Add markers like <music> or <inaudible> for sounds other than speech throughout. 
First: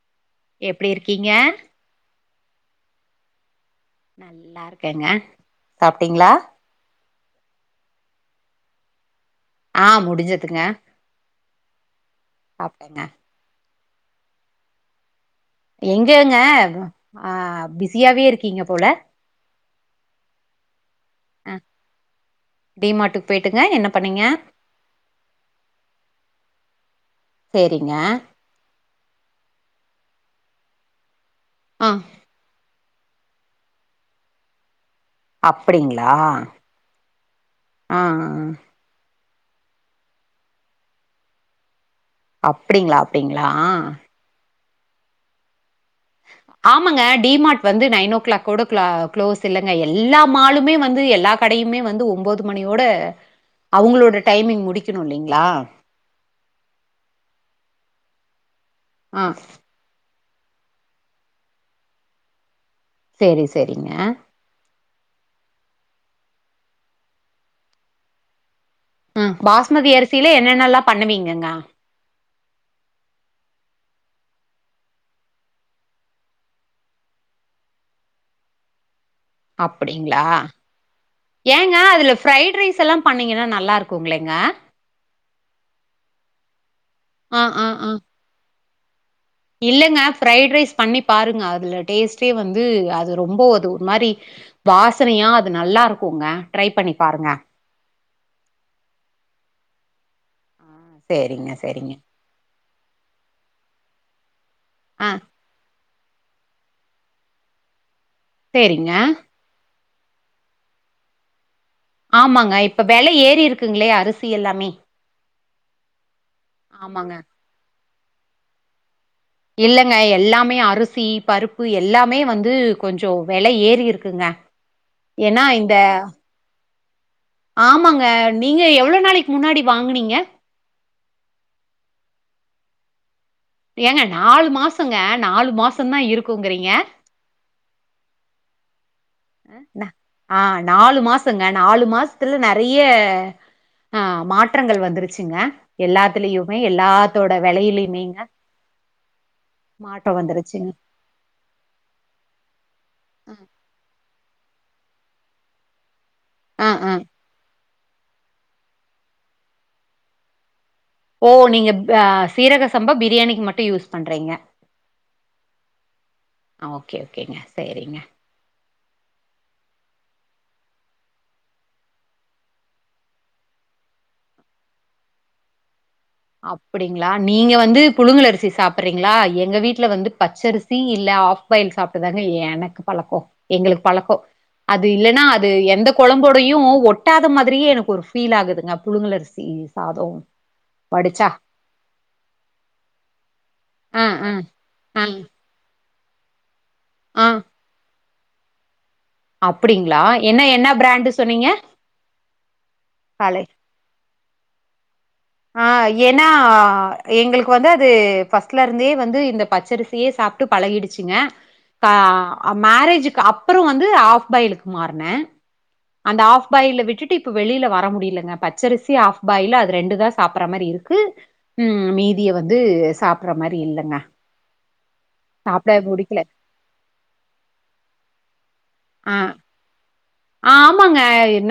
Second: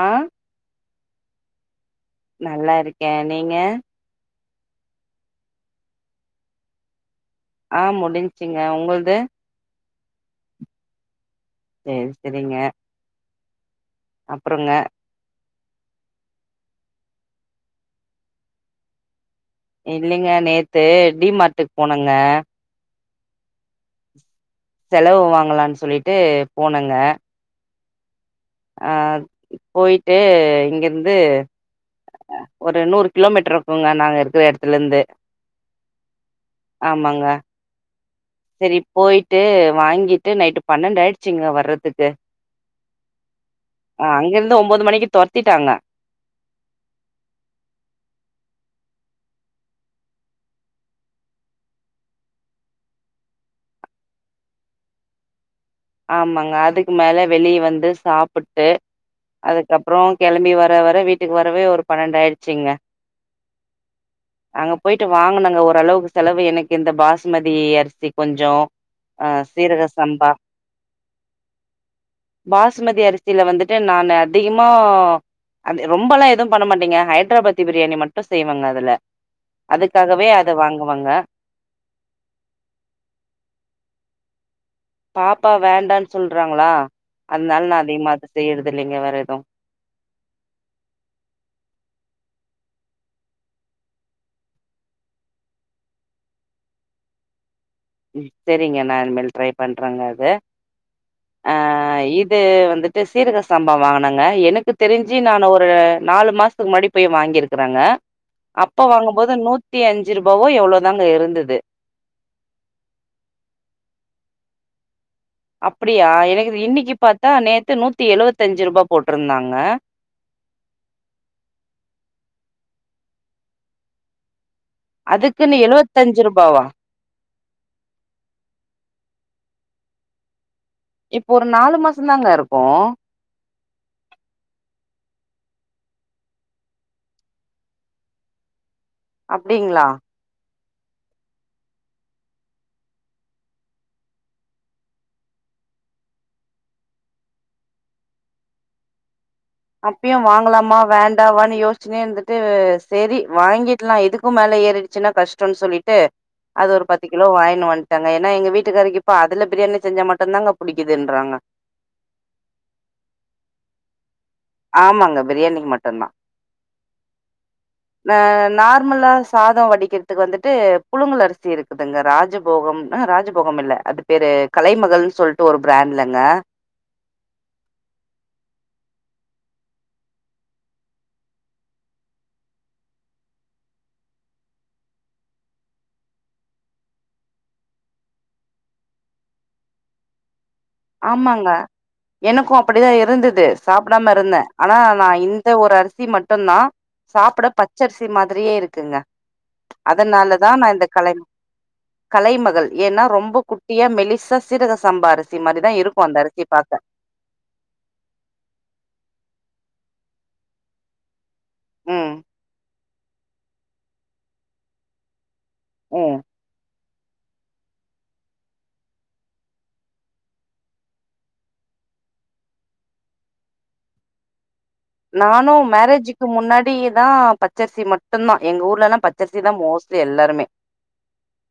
ஆ எப்டி இருக்கீங்க நல்லா இருக்கே நீங்க நல்லா இருக்கேங்க சாப்ட்டீங்ளா ஆ முடிஞ்ச்சிங்க உங்குள்து ஆ முடிஞ்சதுங்க சேரி சரிங்க சாப்ட்டேங்க அப்றோங்க எங்கங்க ஆ பிஸியாவே இருக்கீங்க போல இல்லிங்க நேத்து டி மார்ட்டுக்கு போனங்க டி மார்ட்டுக்கு பொயிட்டுங்க என்ன பண்ணீங்க செலவு வாங்கலான்னு சொல்லிட்டு போனேங்க சேரிங்க அ போய்ட்டு இங்கருந்து ஆ ஒரு நூறு கிலோமீட்டர் இருக்குங்க நாங்க இருக்கிற எடத்துலருந்து அப்டிங்களா ஆ ஆ போய்ட்டு வாங்கிட்டு நைட்டு பன்னெண்டாய்டுச்சுங்க வர்றதுக்கு அப்டிங்ளா அப்டிங்ளா ஆ அங்கிருந்து ஒன்போது மணிக்கு தொரத்திட்டாங்க ஆமாங்க டி மார்ட் வந்து நைன் ஓ கிளாக்கோட க்ளா க்ளோஸ் இல்லங்க எல்லா மாலுமே வந்து எல்லா கடையுமே வந்து ஒன்போது மணியோட அவுங்களோட டைமிங் முடிக்கணு இல்லைங்ளா ஆமாங்க அதுக்கு மேல வெளிய வந்து சாப்புட்டு ஆ அதுக்கு கப்புறோ கெளம்பி வர வர வீட்டுக்கு வரவே ஒரு பன்னெண்டு ஆய்ட்ச்சிங்க செரி செரிங்க அங்க போய்ட்டு வாங்குனங்க ஓரளவுக்கு செலவு எனக்கு இந்த பாஸ்மதி அரிசி கொஞ்சோ ஆ ம் சீரக பாஸ்மதி சம்பா அரிசிலே என்னென்னலா பண்ணுவீங்கங்க பாசுமதி அரிசில வந்துட்டு நானு அதிகமா அது ரொம்பலா எதும் பண்ண மாட்டீங்க ஹைட்ராபாத்தி பிரியாணி மட்டு செய்வேங்க அதுல அப்டிங்களா அதுக்காகவே அத வாங்குவங்க ஏங்க அதில ஃப்ரைட் ரைஸ் எல்லாம் பண்ணிங்கன்னா நல்லாருக்குங்களேங்க பாப்பா வேண்டானு சொல்றாங்களா ஆ, அதனால ஆ, நா ஆ. அதிகமா அது செய்யறது இல்லைங்க வேற எதும் இல்லங்க ஃபிரைட் ரைஸ் பண்ணி பாருங்க அதுல டேஸ்ட்டே வந்து அது ரொம்ப அது ஒரு மாரி வாசனையா அது நல்லாருக்குங்க ட்ரை பண்ணி பாருங்க செரிங்க நா இனிமேல் ட்ரை பண்றேங்க அது ஆ சரிங்க, ஆ சரிங்க. இது வந்து சீரக சம்பா வாங்குனேங்க எனக்கு ஆ தெரிஞ்சு நானு ஒரு நாலு மாசத்துக்கு முன்னாடி போய் வாங்கிருக்குறோங்க அப்ப சரிங்க. வாங்கும்போது நூத்தி அஞ்சு ரூபாவோ எவ்வளோதாங்க இருந்தது ஆமாங்க இப்ப வெலை ஏறி இருக்குங்ளே அரிசி எல்லாமே அப்டியா எனக்கு இன்னைக்கு ஆமாங்க. பாத்தா நேத்து நூத்தி எழுவத்தஞ்சு ரூபா போட்ருந்தாங்க க எல்லாமே அரிசி பருப்பு எல்லாமே வந்து கொஞ்சம் வெல ஏறி இருக்குங்க ஏன்னா அதுக்குன்னு இந்த எழுவத்தஞ்சு ரூபாவா ஆமாங்க நீங்க எவ்வளோ நாளைக்கு முன்னாடி வாங்குனீங்க இப்போ ஒரு நாலு மாசம்தாங்க இருக்கும் ஏங்க நாலு மாசங்க நாலு மாசந்தான் இருக்குங்குறீங்க அப்டிங்களா ஆஹ் நாலு மாசங்க நாலு மாசத்துல நறைய அ மாற்றங்கள் வந்துருச்சுங்க எல்லாத்துலயுமே எல்லாத்தோட வெலையிலயுமேங்க மாற்றோ அப்பியும் வந்துருச்சுங்க வாங்கலாமா வேண் வேண்டாமானு யோசிச்சுனே இருந்துட்டு செரி வாங்கிடலாம் இதுக்கும் மேல ஏறிடுச்சுன்னா கஷ்டம்னு சொல்லிட்டு ஆ அது ஒரு ஆ பத்து கிலோ வாங்கினு வன்ட்டேங்க ஏன்னா எங்க வீட்டுக்காரருக்கு இப்போ அதுல பிரியாணி செஞ்சா மட்டுந்தாங்க புடிக்குதுன்ற ஓ நீங்க ப சீரக சம்பா பிரியாணிக்கு மட்டு யூஸ் பண்றீங்க ஆமாங்க பிரியாணிக்கு மட்டுந்தா ஓகே ஓகேங்க சேரிங்க அ நார்மலா சாதோ வடிக்கிறதுக்கு வந்துட்டு புழுங்கல் அரிசி இருக்குதுங்க ராஜபோகம் அ ராஜபோகம் இல்ல அது பேரு கலைமகள்னு சொல்ட்டு ஒரு பிராண்ட்லங்க அப்டிங்ளா நீங்க வந்து புழுங்கள் அரிசி சாப்ரீங்ளா எங்க வீட்ல வந்து பச்சரிசி இல்ல ஆப் பெய்ல் சாப்ட்டுதாங்க எனக்கு பழக்கோ எங்களுக்கு பழக்கோ அது இல்லன்னா அது எந்த கொழம்போடயு ஒட்டாத மாதிரியே எனக்கு ஒரு ஃபீல் ஆகுதுங்க புழுங்கள் அரிசி சி சாதம் ஆமாங்க எனக்கும் அப்படிதான் இருந்தது ஆ சாப்பிடாம ஆ இருந்தேன் ஆனா ஆ நான் இந் ஒரு அரிசி மட்டுந்தான் ஆ சாப்பிட பச்சரிசி மாதிரியே இருக்குதுங்க அப்டிங்களா என்ன அதனாலதான் என்ன நான் இந்த பிராண்டு கலை சொன்னீங்க கலைமகள் ஏன்னா ரொம்ப காலை குட்டியா மெலிசா சீரக சம்பா அரிசி ஆ மாரிதான் இருக்கும் அந்த ஏன்னா அரிசிய பாக்க எங்களுக்கு வந்து அது ஃபர்ஸ்ட்ல இருந்தே வந்து இந்த பச்சரிசியே சாப்பிட்டு பழகிடுச்சுங்க ம் அ மேரேஜுக்கு அப்புறம் வந்து ஆப் பாய்லுக்கு மாறுனேன் அந்த ம் ஆப் ஆ ஃப் பாய்ல விட்டுட்டு இப்ப வெளியில வர முடியலங்க பச்சரிசி ஆஃப் பாயில் அந்த ரெண்டு தான் சாப்பற மாதிரி இருக்கு உஹம் மீதிய வந்து சாப்பற மாதிரி இல்லங்க நானும் சாப்ட புடிக்கல மேரேஜக்கு முன்னாடிதான் பச்சரிசி மட்டும்தான் எங்க ஊர்லல்லாம் ப ஆ ஆ பச்சரிசி தான் மோஸ்ட்லி எல்லாருமே ஆமாங்க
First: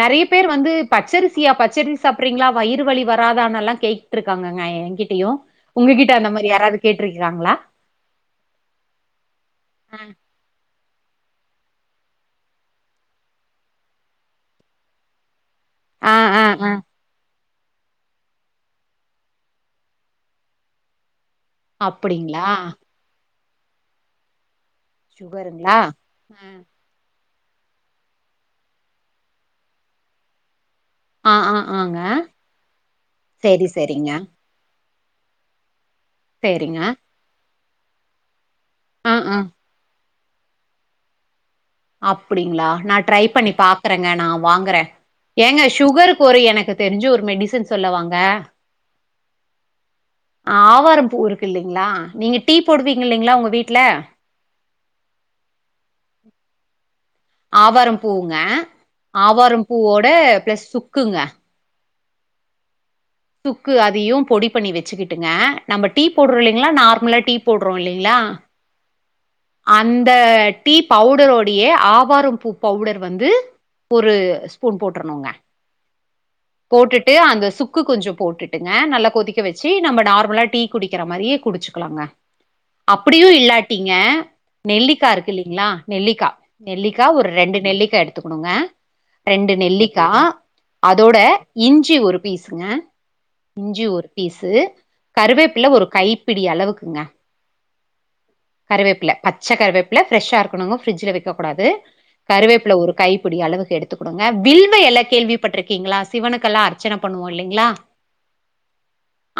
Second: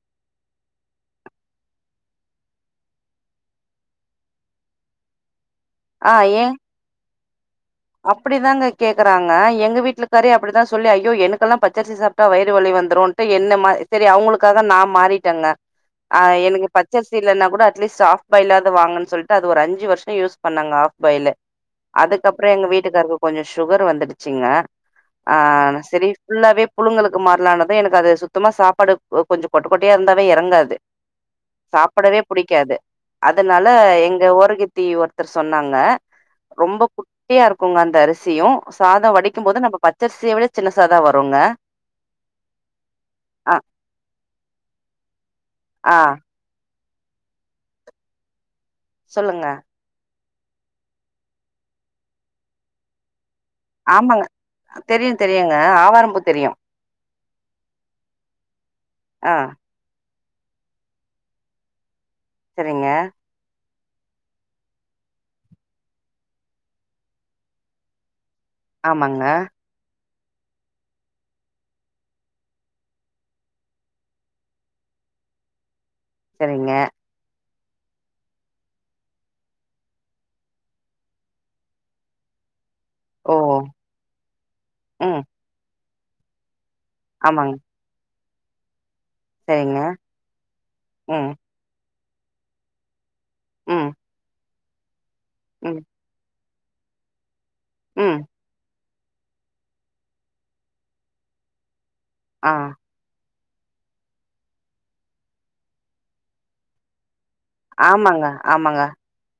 நெறைய பேர் வந்து பச்சரிசியா பச்சரிசி சாப்பறீங்களா வயிறு வலி வராதானெல் லாம் கேட்டுரு காங்கங்க எங்கிட்டயும் உங்ககிட்ட அந்த மாதிரி யாராது கேட்டுருக்காங்களா அப்படிதாங்க கேக்குறாங்க எங்க ஆ. வீட்டுலக் கறி அப்படித்தான் சொல்லி ஐயோ எனக்கெல்லாம் பச்சரிசி சாப்பிட்டா வயிறு வலி வந்துருண்டு என்ன மா செரி அவங்களுக்காக நான் மாறிட்டேங்க ஆ, ஆஹ் ஆ, எனக்கு ஆ. பச்சரிசி இல்லன்னா கூட அட்லீஸ்ட் ஆப் பாய்லாது வாங்கன்னும் சொல்லிட்டு அது ஒரு அஞ்சு வருஷம் யூஸ் பண்னேன்ங்க ஆஃப் பாய்லு அப்படிங்களா வீட்டுக்காருக்கு கொஞ்சோம் சுகர் வந்துடுச்சுங்க சுகருங்களா? ஆஹ் சேரி ஆ. புல்லாவே புழுங்களுக்கு மாறலான பாத்தா எனக்கு அது சுத்தமா சாப்பாடு கொஞ்சம் கொட்ட கொட்டையா இருந்தாவே எறங்காது ஆ, ஆ, ஆங்க. சாப்டவே புடிக்காது அதனால சரி, சரிங்க. எங்க ஓரகத் தி ஒருத்தர் சொன்னாங்க சரிங்க. ரொம்ப குட்டியா இருக்குங்க அந்த அரிசியும் ஆ, சாதம் ஆ. வடிக்கும் போது நம்ம பச்சரிசிய விட சின்னுசாதான் வருங்க அப்படிங்களா நான் ட்ரை பண்ணி ஆ பாக்குறேங்க நான் வாங்குறேன் ஏங்க ஆ சுகரு கொறைய எனக்கு தெரிஞ்சு ஒரு மெடிசன் சொல்லவாங்க சொல்லுங்க ஆவாரம் பூ இருக்குகில்லைங்களா நீங்க டீ போடுவீங்கில்லைங்களா உங்க வீட் ஆமாங்க தெரியு தெரியுங்க ஆவாரம்பூ தெரியு ஆவாரம்பூ ங்க ஆ ஆவாரம் பூவோட பிளஸ் சுக்குங்க செரிங்க சுக்கு அதையு பொடி பண்ணி வச்சுக்கிட்டுங்க நம்ம டீ போடுறோ இல்லிங்களா நார்மலா டீ போடுறோ இல்லிங்களா ஆமாங்க அந்த டீ பவுடரோடைய ஆவாரம் பூ பவுடர் வந்து ஒரு ஸ்பூன் போட்றணுங்க சரிங்க போட்டுட்டு அந்த சுக் க்கு கொஞ்சோ போட்டுட்டுங்க நல்ல கொதிக்க வச்சு நம்ம நார்மலா டீ குடிக்கிற மாரியே குடிச்சுக்கலாங்க அப்டியும் ஓ இல்லாட்டீங்க நெல்லிக்கா ம் இருக்குல்லிங்களா நெல்லிக்கா நெல்லிக் கா ஒரு ஆமாங்க ரெண்டு நெல்லிக்கா எடுத்துக்கணுங்க ரெண்டு சரிங்க நெல்லிக்கா அதோட ம் இஞ்சி ஒரு பீஸுங்க இஞ்சி ம் ஒரு பீஸு கருவேப்பில ம் ஒரு கை பிடி அளவுக்குங்க ம் கருவேப்பில பச்ச கருவேப்பில ப்ரெஷ்ஷா இருக்கணுங்க ஃப்ரிட்ஜல வக்கூடாது ஆ கருவேப்பில ஒரு கைப்பிடி அளவுக்கு எடுத்துக்கன்னுங்க வில்வ எழ கேள்விப்பட்ருக்கீங்களா சிவனுக்கெல்லா அர்ச்சன பண்ணுவோம் இல்லைங்களா ஆமாங்க ஆமாங்க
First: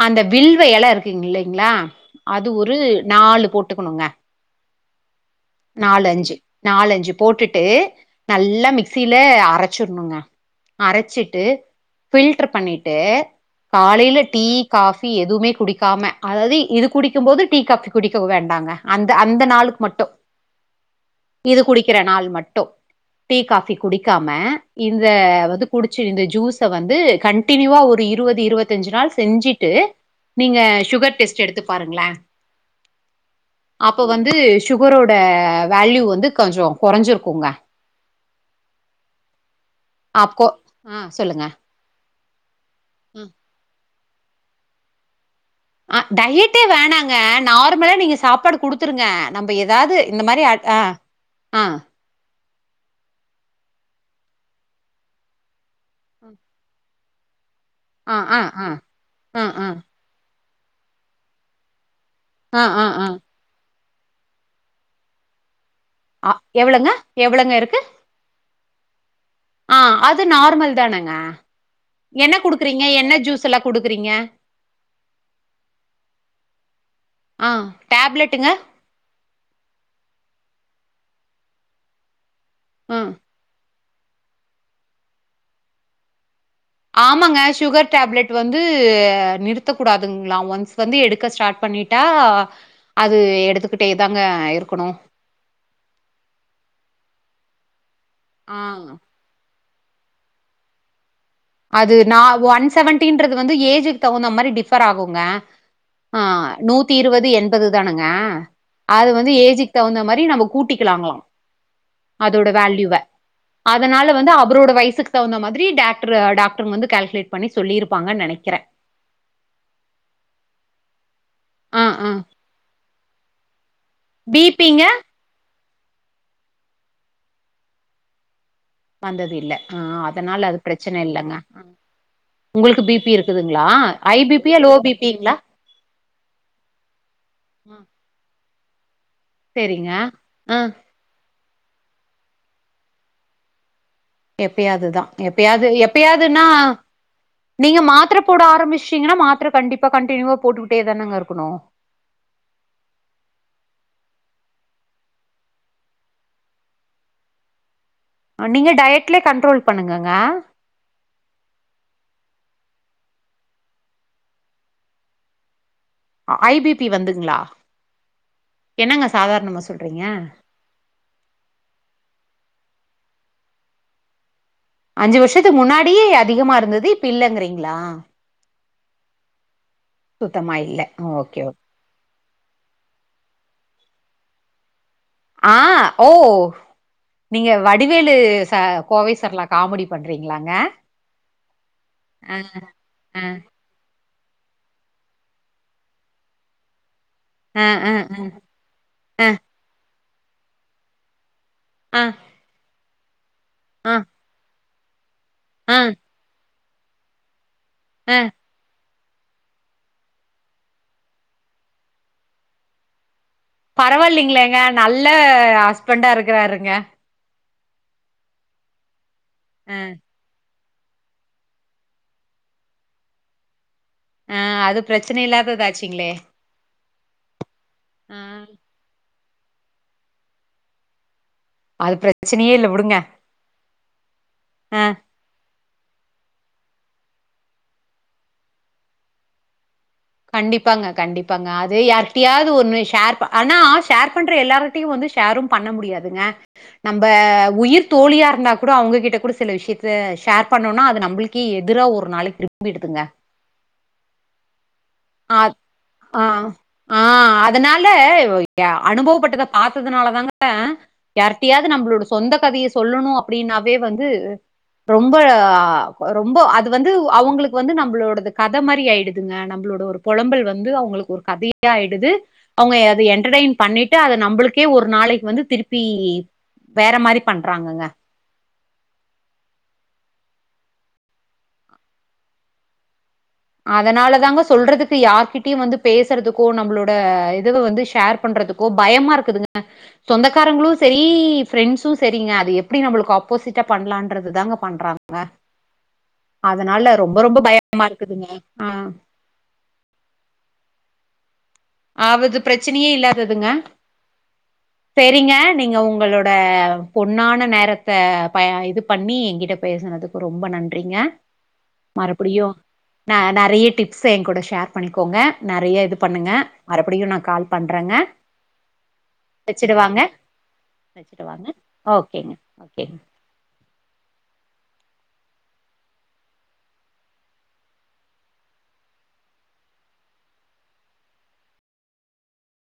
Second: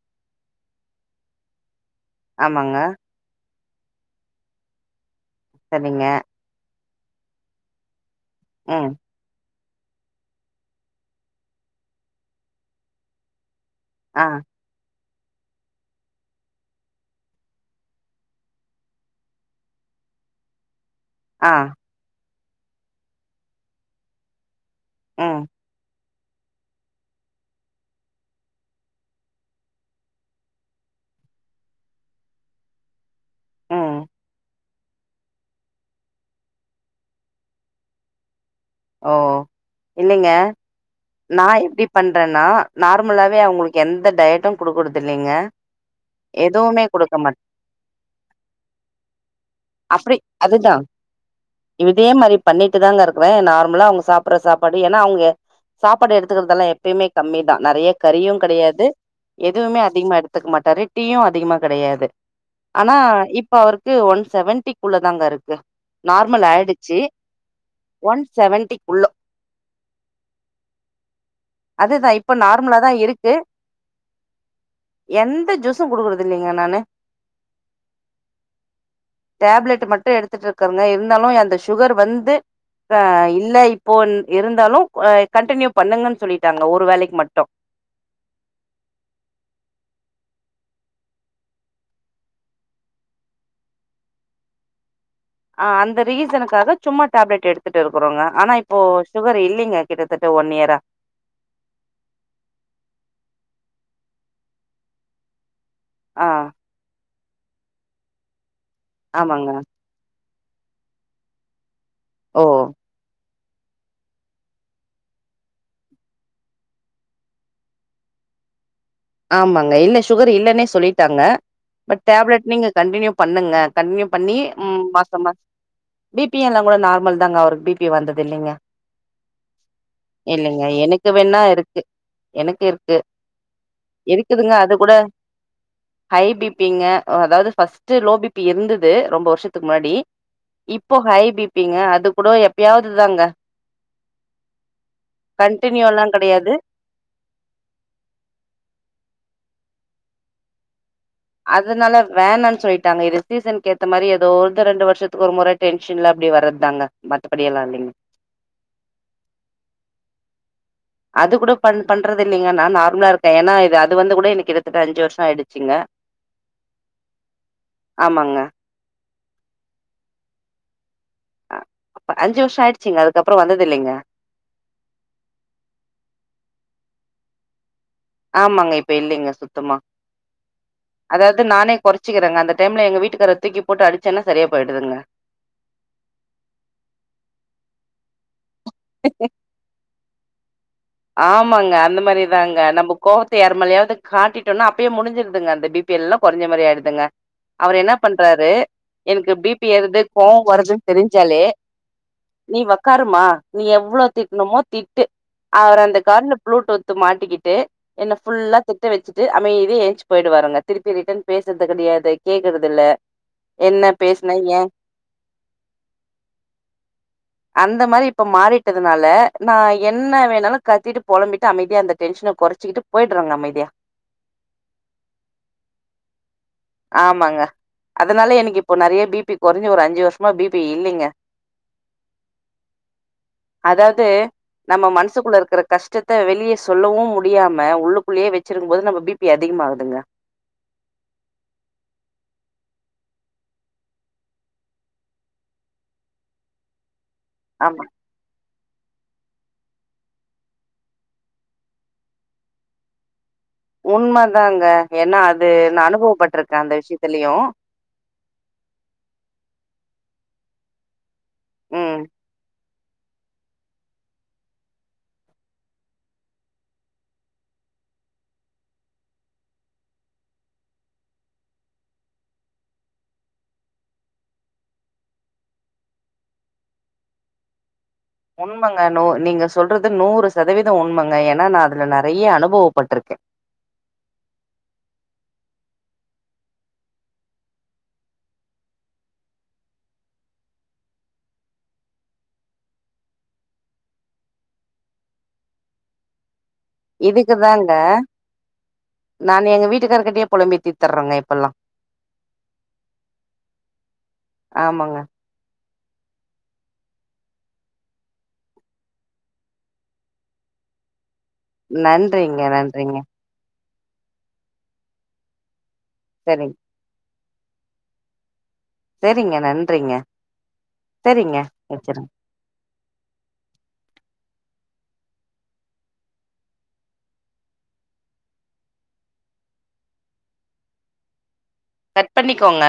அந்த வில்வ இலை இருக்குங் இல்லைங்களா அது ஒரு ஆமாங்க நாலு போட்டுக்கணுங்க சரிங்க நாலு அஞ்சு நாலஞ்சு போட்டுட்டு நல்லா ம் மிக்சி ல அரச்சுடனும்ங்க அரச்சுட்டு ஃபில்ட்ரு பண்ணிட்டு காலைல ஆ டீ காஃபி எதுவுமே குடிக்காம அதாவது இது குடிக்கும்போது டீ காஃபி குடிக்க வேண்டாங்க அந்த அந்த நாளுக்கு மட்டு ஆ இது குடிக்கற நாள் மட்டு டீ காபி குடிக்காம இந்த ம் வது குடி ச்சு இந்த ஜூஸ வந்து கண்டடினியூவா ஒரு இருவது இருவத்தஞ்சு நாள் செஞ்சுட்டு நீங்க சுகர் டெஸ்ட் எடுத்து பாருங்களே ம் அப்போ வந்து சுகரோட வேல்யூ வந்து கொஞ்சோ கொறஞ்சிருக்குங்க <inaudible> ஓ இல்லைங்க அப்போ ஆ சொல்லுங்க. நா இப்டி பண்றன்னா ம். நார்மலாவே அவங்குளுக்கு எந்த டயட்டு குடுக்கறதில்லைங்க அ டயட்டே வேணாங்க நார்மலா நீங்க சாப்பாடு குடுத்துருங்க நம்ப ஏதாது அப்டி இந்த மாரி அதுதா அ ஆ இதே மாரி பண்ணிட்டு தாங்க இருக்கற நார் முலா அவுங்க சாப்பட்ற சாப்பாடு ஏன்னா அவங்க சாப்பாடு எடுத்துக்கறதுல்லா எப்பயுமே கம்மி தா நறைய ஆ கறியு ஆ ஆ கடையாது ஆ ஆ எதுவுமே அதிகமா எடுத் துக் மாட்டாரு டீயு அதிகமா கடையாது ஆ ஆ ஆனா ஆ இப் ப அவருக்கு ஒன் செவன்ட்டிக்குள்ளதாங்க இருக்கு அ நார்மல் எவ்வளங்க? ஆயிடுச்சு எவ்வளங்க இருக்கு? ஒன்ஸ் செவன்டிக்குள்ளோ ஆ அது நார்மல் தானங்க அதுதா இப்ப என்ன நார்மலா குடுக்குறீங்க தா என்ன இருக்கு ஜூஸ் எல்லா குடுக்குறீங்க எந்த ஜூஸு குடுக்குறதில்லைங்க நானு ஆ டேப்லெட்டுங்க டேப்லெட் மட்டு எடுத்துட்ருக்கறங்க இருந்தாலு அந்த சுகர் வந்து ஆ இல்ல இப்போ இருந்தாலு கண்டினியூ பண்ணுங்கன்னு சொல்லிட்டாங்க ஒரு வேலைக்கு மட்டு ஆமாங்க சுகர் டேப்லெட் டு வந்து நிறுத்தக் கூடாதுங்ளா ஒன்ஸ் வந்து எடுக்க ஸ்டார்ட் பண்ணிட்டா அது எடுத்துக்கிட்டே தாங்க இருக்கணு ஆ அந்த ரீசனுக்காக சும்மா டேப்லெட் எடுத்துட்டுருக்கறோங்க ஆனா ஆ இப்போ சுகர் இல்லிங்க கிட்டத்தட்ட ஒன் இயரா அது நா ஒன் செவன்டின்றது வந்து ஏஜுக்கு தகுந்த மாதரி டிஃபர் ஆகுங்க ஆ நூத்தி இருவது எண்பது தானுங்க அது வந்து ஆமாங்க ஏஜிக் தகுந்த மாரி நம்ம கூட்டிக்கலாங்ளா ஓ அதோட வேல்யூவ அதனால வந்து அவரோட வயசுக்கு தகுந்த மாதிரி டாக் ரு டாக்ட்ருங்க வந்து கால்குலேட் பண்ணி சொல்லிருப்பாங்கன் நெனைக்கிறே ஆமாங்க இல்ல சுகர் இல்லன்னே சொல்லிட்டாங்க ஆ பட் ஆ டேப்லெட் நீங்க கண்டினியூ பண்ணுங்க கண்டினியூ பண்ணி பி பிங்க மாச மாச பி பி எல்லா கூட நார்மல் தாங்க அவருக்கு பி பி வந்தது இல்லிங்க வந்தது இல்ல அ அதனால அது பிரச்சன எனக்கு இல்லங்க வேணா இருக்கு எனக்கு உங்குளுக்கு பி இருக்கு பி இருக் க்குதுங்களா ஐ பி இருக்குதுங்க பியா லோ அது பி கூட பிங்ளா ஹை பி பிங்க அதாவது ஃபர்ஸ்ட்டு லோ பி பி இருந்தது ரொம்ப வர்ஷ் ஷத்துக்கு செரிங்க முன்னாடி ஆ இப்போ ஹை பிப்பிங்க அது கூட எப்பியாதுதாங்க எப்பியாதுதா எப்பியாது கண்டினியூ எல்லா கெடையாது எப்பியாதுன்னா நீங்க மாத்தர போட ஆரம்பிஷ்டீங்னா மாத்திர கண்டிப்பா கண்டினியூவா போட்டுட்டே தானங்க இருக் அதனால வேணான்னு சொல்லிட்டாங்க இது சீசனுக்கு ஏத்த மாரி ஏதோ ஒரு ரெண்டு வருஷத்துக்கு முற டென்ஷன்ல அப்டி வறத்தாங்க மத்தபடியெல்லா இல்லிங்க நீங்க டயட்லே கண்ட்ரோல் பண்ணுங்கங்க அது கூட பண் பண்றது இல்லைங்க நா நார்மலா இருக்கே ஏனா இது அது வந்து கூட எனக்கிட்டத்தட்ட அஞ்சு வருஷோ ஆயிடுச்சுங்க ஹை பி பி வந்துங்களா ஆமாங்க என்னங்க சாதாரணமா சொல்றீங்க அப்ப அஞ்சு வருஷோ ஆயிடுச்சிங்க அதுக்கப்றோ வந்தது இல்லிங்க அஞ்சு வருஷத்துக்கு முன்னாடி அதிகமா இருந்தது இப்ப இல்லங்கறீங்களா ஆமாங்க இப்ப இல்லிங்க சுத்தமா சுத்தமா இல்ல அதாவது ஓகே ஓகே நானே கொறச்சிக்கிறங்க அந்த டைம்ல எங்க வீட்டுக்கார தூக்கி போட்டு அடிச்சேன்னா சரியா போயிடுதுங்க ஆ ஓ நீங்க வடிவேலு சா கோவை சரளா காமெடி பண்றீங்களாங்க ஆமாங்க அந்த ஆ மாரிதாங்க நம்ம ஆ கோவத்து யார் மேலயாவது காட்டிட்டோனா அப்பயே முடிஞ்சிருதுங்க அந்த பி பி எல்லாம் கொறஞ்ச மாரி ஆயிடுதுங்க ஆ அவரு ஆ என்ன பண்றாரு ஆ எனக்கு பி பி ஏறுது கோவோ வருதுன் தெரிஞ்சாலே ஆ நீ வக்காருமா நீ ஆ எவ்ளோ திட்டனுமோ திட்டு ஆ அவர் அந்த காத்ல ப்ளூடூத் மாட்டிக்கிட்டு ஆ என்ன ஃபுல்லா திட்ட வெச்சுட்டு அமைதியா ஏஞ்ச்சி போயிடுவாருங்க திருப்பி ரிட்டன் பேசுறது கெடையாது கேக்குறதில்ல பரவால்லிங்களேங்க நல்ல ஹஸ்பண்டா இருக்கறாருங்க அந்த மாரி இப்ப மாறிட்டதுனால நா ஆ என்ன வேணாலு கத்திட்டு பொலம்பிட்டு அமைதியா அந்த டென்ஷன கொறைச்சிகிட்டு போயிட்றங்க அமைதியா ஆ அது பிரச்சன இல்லாதது ஆச்சிங்ளே ஆமாங்க அதனால எனக்கு இப்போ நெறைய பி பி கொறைஞ்சு ஒரு அஞ்சு வருஷமா பி பி இல்லிங்க அது பிரச்சனையே இல்ல விடுங்க அதாவது ஆ நம்ம மனசுக்குள்ள இருக்கிற கஷ்டத்த வெளியே சொல்லவு முடியாம உள்ளுக்குள்ளயே வெச்சிருக்கும் போது நம்ம பி பி அதிகமா ஆவுதுங்க கண்டிப்பாங்க கண்டிப்பாங்க அது யாருட்டையாவது ஒண்ணு ஷேர் ஆனா ஷேர் பண்ற எல்லாரு ட்டியு வந்து ஷேரும் பண்ண முடியாதுங்க நம்ம ஆமா. உயிர் தோழியா இருந்தாக் கூட அவங்ககிட்ட கூட சில விஷயத்த ஷேர் பண்ணோனா அது நம்புளுக்கே எதிரா ஒரு நாள் திரும்பிடுதுங்க உண்ம தாங்க ஏனா ஆ அது நா அனுபவப்பட்டிருக்கே அந்த விஷியத்தலயு இல்ல அனுபவப்பட்டத பாத்ததுனால தாங்க யாரிட்டையாவது ம். நம்மளோட சொந்த கதைய சொல்லணு அப்டின்னாவே வந்து ரொம்ப ரொம்ப அது வந்து அவுங்களுக்கு வந்து நம்மளோடது கத மாறி ஆயிடுதுங்க நம் ளோட ஒரு பொலம்பல் வந்து அவுங்களுக்கு ஒரு கதேயாயிடுது அவுங்க அத என்டர்டெயன் பண்ணிட்டு அத நம்பளுக்கே ஒரு நாளைக்கு வந்து திருப்பி வேற மாரி பண்றாங்கங்க உண்மங்க நீங்க சொல்றது நூறு சதவீத உண்மங்க ஏன்னா நா அதுல நெறய அனுபவப்பட்ருக்கே அதனால தாங்க சொல்றதுக்கு யார்கிட்டயு வந்து பேசுறதுக்கோ நம்மளோட இதுவ வந்து ஷேர் பண்றதுக்கோ ஓ பயமா இருக்குதுங்க சொந்தக்காரங்களு சரி ஃப்ரெண்ட்ஸு சரிங்க அது எப்படி நம்மளுக்கு ஆப்போசிட்டா பண்ணலான்து தாங்க பண்றாங்க அதனால ரொம்ப ரொம்ப பயமா இருக்குதுங்க ஆ நானு எங்க வீட்டுக்காரருக்கிட்டயே புலம்பி தீத்துர்றேங்க இப்பெல்லா அவது பிரச்சனையே இல்லாததுங்க ஆமாங்க. சரிங்க நீங்க உங்களோ ட பொன்னான நேரத்த ப இது பண்ணி எங்கிட்ட பேசனதுக்கு ரொம்ப நன்றிங்க நன்றிங்க, மறுபடியு நன்றிங்க. நா நெறய டிப் ப்ச என்கூட ஷேர் பண்ணிக்கோங்க நெறய இது பண்ணுங்க சரிங்க, மறுபடியு நா கால் பண்றேங்க சரிங்க. நன்றிங்க. வச்சுடவாங்க சரிங்க. வச்சுடவாங்க வச்சுருங்க. ஓகேங்க ஓகேங்க கட் பண்ணிக்கோங்க